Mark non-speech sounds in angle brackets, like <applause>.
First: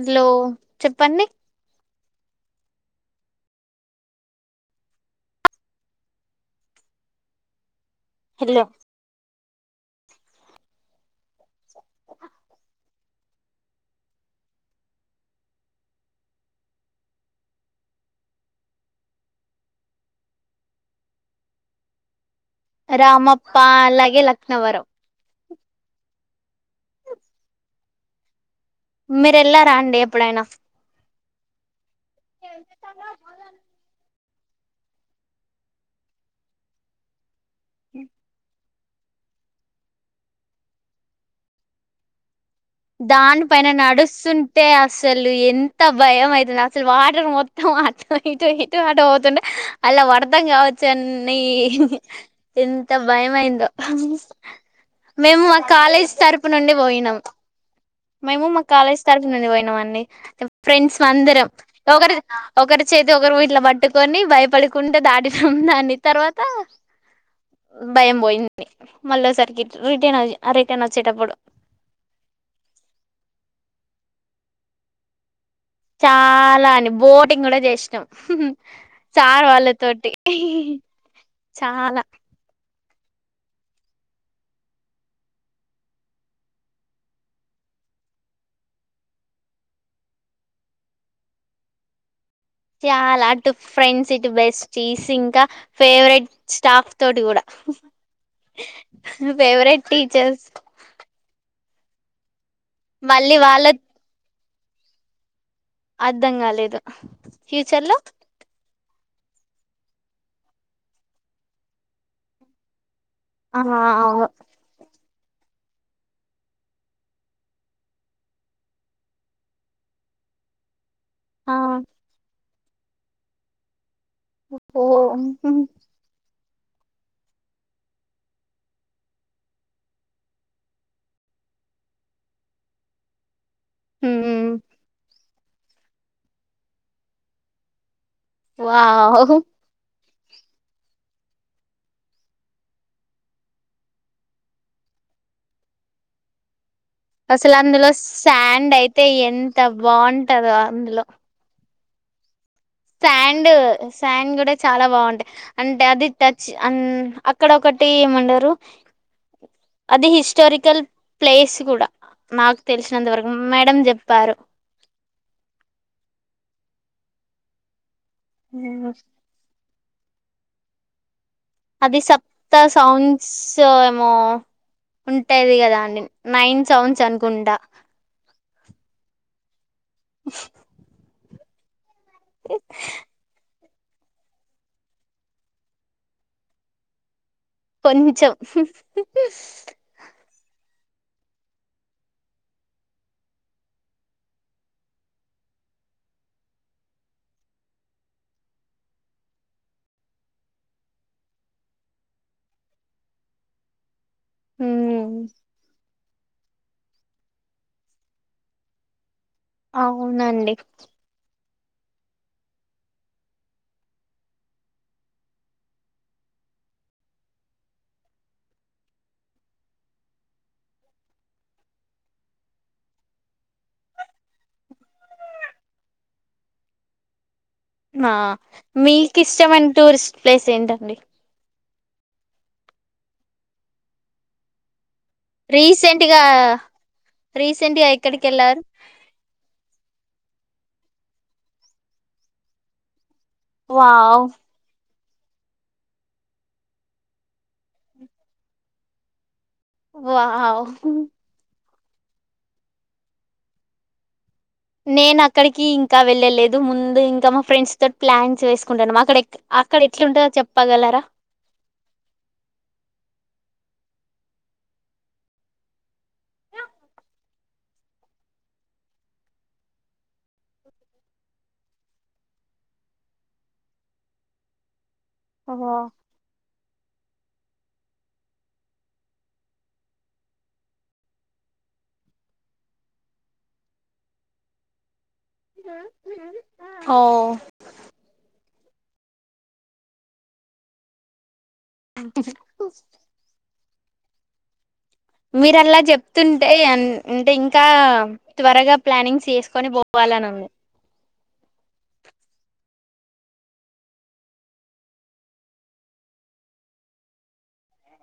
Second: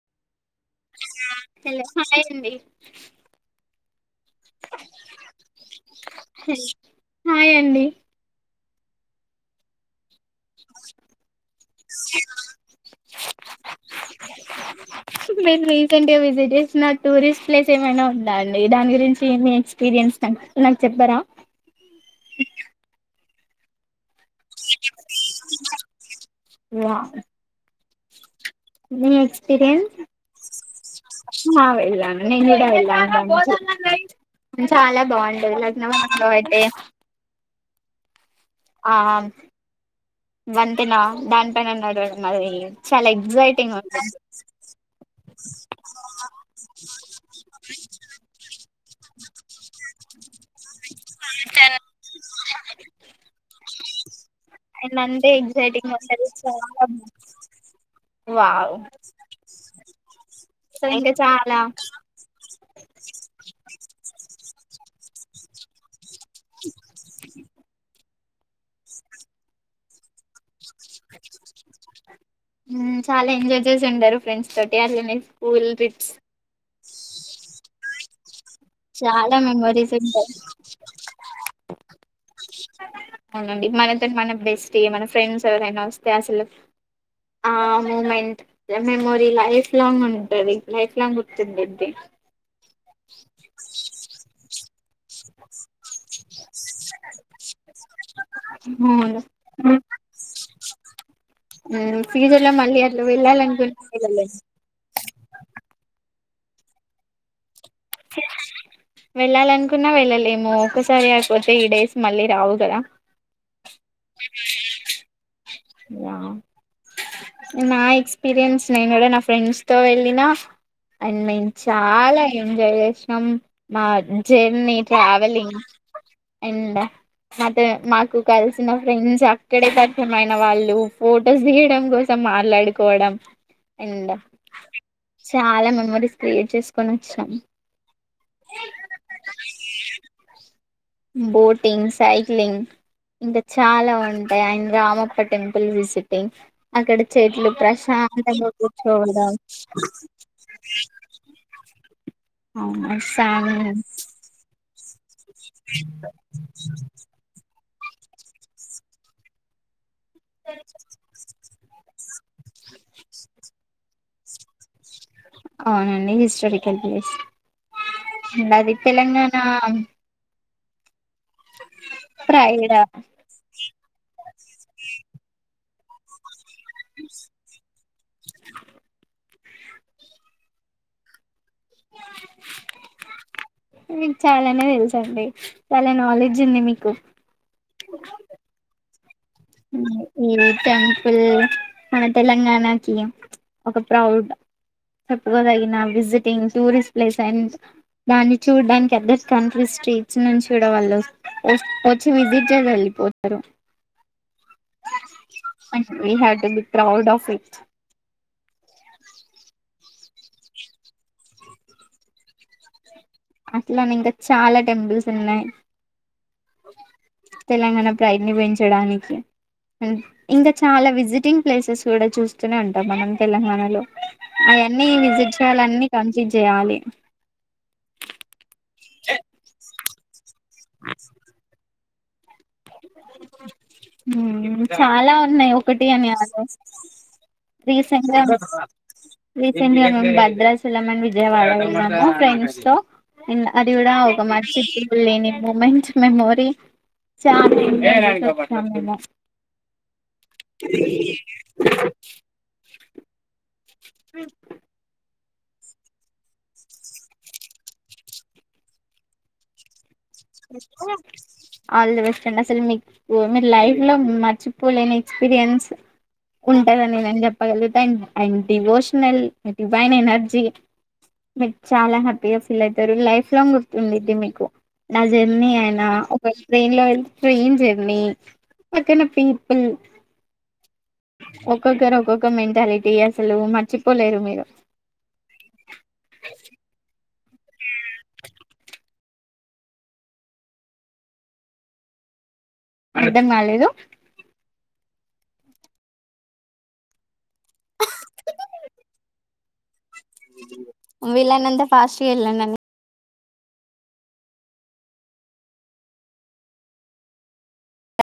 hello చెప్పండి హ చెల్లె కట్ అయింది హాయండి హాలో మీరు రీసెంట్ గా విజిట్ చేసిన టూరిస్ట్ ప్లేస్ ఏమైనా ఉందా అండి దాని గురించి మీ ఎక్స్పీరియన్స్ తన్ నాకు చెప్పరా రామప్ప అలాగే లక్నవరం వాదే మీ మీరు ఎల్లారా ఎక్స్పీరియన్స్ అండి ఎప్పుడైనా ఫస్ట్ మా వెళ్ళను నేను గుడ వెళ్ళను లంచు చాలా బాగుంటది లక్నవరం లో అయితే ఇ ఆ వంతేనా దానిపైన నడవడం అది చాలా దాని పైన ఎగ్జైటింగ్ ఉంటుంది నడుస్తుంటే అసలు ఎంత భయం అయితది అసలు వాటర్ మొత్తం అ అటు ఇటు ఇటు ఆటు పోతుండే అళ్ళ వడతం కావచ్చు అని నీ ఎంత భయమైందో అండ్ అంతే మేము మా ఎగ్జైటింగ్ కాలేజ్ ఉంటది తరపు నుండి చాలా పోయినాం మేము మా వావ్ కాలేజ్ తరపునుండి పోయినం అండి సో ఫ్రెండ్స్ ఇంకా అందరం చాలా ఒకరి ఒకరి చేతి ఒకరు ఓయి ఇట్ల పట్టుకొని భయపడుకుంట దాటినం దాని తర్వాత భయం పోయిన్ ఉంది మళ్ళసరికి రిటర్న్ రిటర్న్ వచ్చేటప్పుడు ఊ చాలా ఎంజాయ్ చేసి ఉండారు ఫ్రెండ్స్ తోటి అట్లనే స్కూల్ ట్రిప్స్ చాలా అని బోటింగ్ కూడా చేసినం చాలా చార్ వాళ్ళ మెమోరీస్ తోటి ఉంటాయి చాలా అవునండి మనతో మన బెస్టీ మన ఫ్రెండ్స్ ఎవరైనా వస్తే అసలు ఆ మూమెంట్ మెమోరీ లైఫ్ లాంగ్ ఉంటది లైఫ్ లాంగ్ గుర్తుంటుది చాలా అటు ఫ్రెండ్స్ ఇట్ బెస్టీస్ ఇంకా ఫేవరెట్ స్టాఫ్ తోటి కూడా అవును ఊ ఫేవరెట్ టీచర్స్ ఊ ఫ్యూచర్ ల మళ్ళీ అట్ల మళ్ళీ వాళ్ళ వెళ్లలనుకున్నా వెళ్లలేమ్ అర్ధం కాలేదు ఫ్యూచర్ లో వెళ్ళాలనుకున్నా వెళ్ళలేము ఒక్కసారి అయిపోతే ఈ డేస్ మళ్ళీ రావు కదా హా అవు యా నా ఎక్స్పీరియన్స్ నేను కూడ నా ఫ్రెండ్స్ తో వెళ్ళిన అండ్ మేం ఆ చాలా ఎంజాయ్ చేసినాం మాద్ జర్నీ ఓ ట్రావెలింగ్ అండ్ మాతో మాకు కలిసిన ఫ్రెండ్స్ అక్కడే పరిచయం అయ్ న వాళ్ళు ఫొటోస్ తీయడం కోసం మాట్లాడుకోవడం అండ్ చాలా మెమోరీస్ క్రియేట్ చేసుకొని వచ్చాం వావ్ బోటింగ్ సైక్లింగ్ ఇంకా చాలా ఉంటాయి అండ్ రామం ఇక టెంపుల్ విసిటింగ్ అక్కడ చెట్లు అసలు అందులో ప్రశాంతంగా శాండ్ అయితే కూర్చోవడం ఎంత బాగుంటదో అవును సాండు సామి సాండ్ కూడా చాలా బాగుంటాయి అంటే అది టచ్ అన్ అక్కడ ఒకటి ఏమంటరు అది హిస్టారికల్ ప్లేస్ కూడా నాకు తెలిసినంతవరకు మేడం చెప్ ప్పారు అవునండి హిస్టారికల్ ప్లేస్ అండ్ అది తెలంగాణ అది సప్త ఫ్రైడా సౌండ్స్ ఏమో ఉంటది కదా అండి నైన్ సౌండ్స్ అనుకుంటా <inaudible> మీకు చాలానే తెలుసు అండి చాలా నాలెడ్జ్ ఉంది మీకు కొంచెం ఉమ్ టెంపుల్ మన తెలంగాణకి ఒక ప్రౌడ్ చెప్పుకోదగిన విజిటింగ్ టూరిస్ట్ ప్లేస్ అండ్ దాన్ని చూడడానికి ఆథర్ కంట్రీస్ స్ట్రీట్స్ నుంచి కూడా వాళ్ళు వచ్చి విజిట్ చేసి వెళ్ళిపోతారు హ వె have to be proud of it అవునండి అట్లానే ఇంకా చాలా టెంపుల్స్ ఉన్నాయి తెలంగాణ ప్రైడ్ నీ పెంచడానికి ఇంకా చాలా విజిటింగ్ ప్లేసెస్ కూడా చూస్తూనే ఉంటాం మనం తెలంగాణలో ఇవన్నీ విజిట్ చేయాలిన్న కన్సలీట్ చేయాలి ఆ మీకు ఇష్టమైన టూరిస్ట్ ప్లేస్ ఏంటండి చాలా ఉన్నాయి ఒకటి రీసెంట్ అని గా అ రీసెంట్ గా రీసెంట్గా ఎక్కడికి వెళ్ళారు రీసెంట్గా బద్రాస్ టెలిగనా, విజయవాడ వెళ్ ఫ్రెండ్సో అది కూడా అండ్ వావ్ ఆది కూడా ని మూమెంట్ మెమోరీ చాలా వావ్ <inaudible> అ నేను అక్కడికి ఇంకా వెళ్ళలేదు ముందు ఇంకా మా ఫ్రెండ్స్ తోటి ప్లాన్స్ వేసుకుంటాన్నాం అక్కడ అక్కడ ఎట్లుంటదో చెప్పగలరా ఆల్ ద బెస్ట్ స్టాండ్ అసలు మీకు మీ లైవ్ లో మర్చిపోలేని ఎక్స్పీరియన్స్ ఉంటదని నేను చెప్పగలుగుతా యి డివోషనల్ దేవైన్ ఎనర్జీ మీ చాలా హ్యాపీగా ఫీల్ అయితారు లైఫ్ లాంగ్ గుర్తుంది మీకు నా జర్నీ అయన ఒకళ ట్రైన్ లో వెళ్ళ ట్రెయిన్ జెర్నీ అక్కన పీపుల్ ఒక్కొక్కరు ఒక్కొక్క మెంటాలిటీ అసలు మర్చిపోలేరు మీరు ఓ <inaudible> అంటే అర్ధం కాలేదు మీరు అలా చెప్తుంటేయి అంటే ఇంకా ఇంకా త్వరగా ప్లానింగ్స్ చేసుకొని పోవాలని ఉంది వీళ్ళైనంతా ఫాస్టుగా వెళ్ళండిని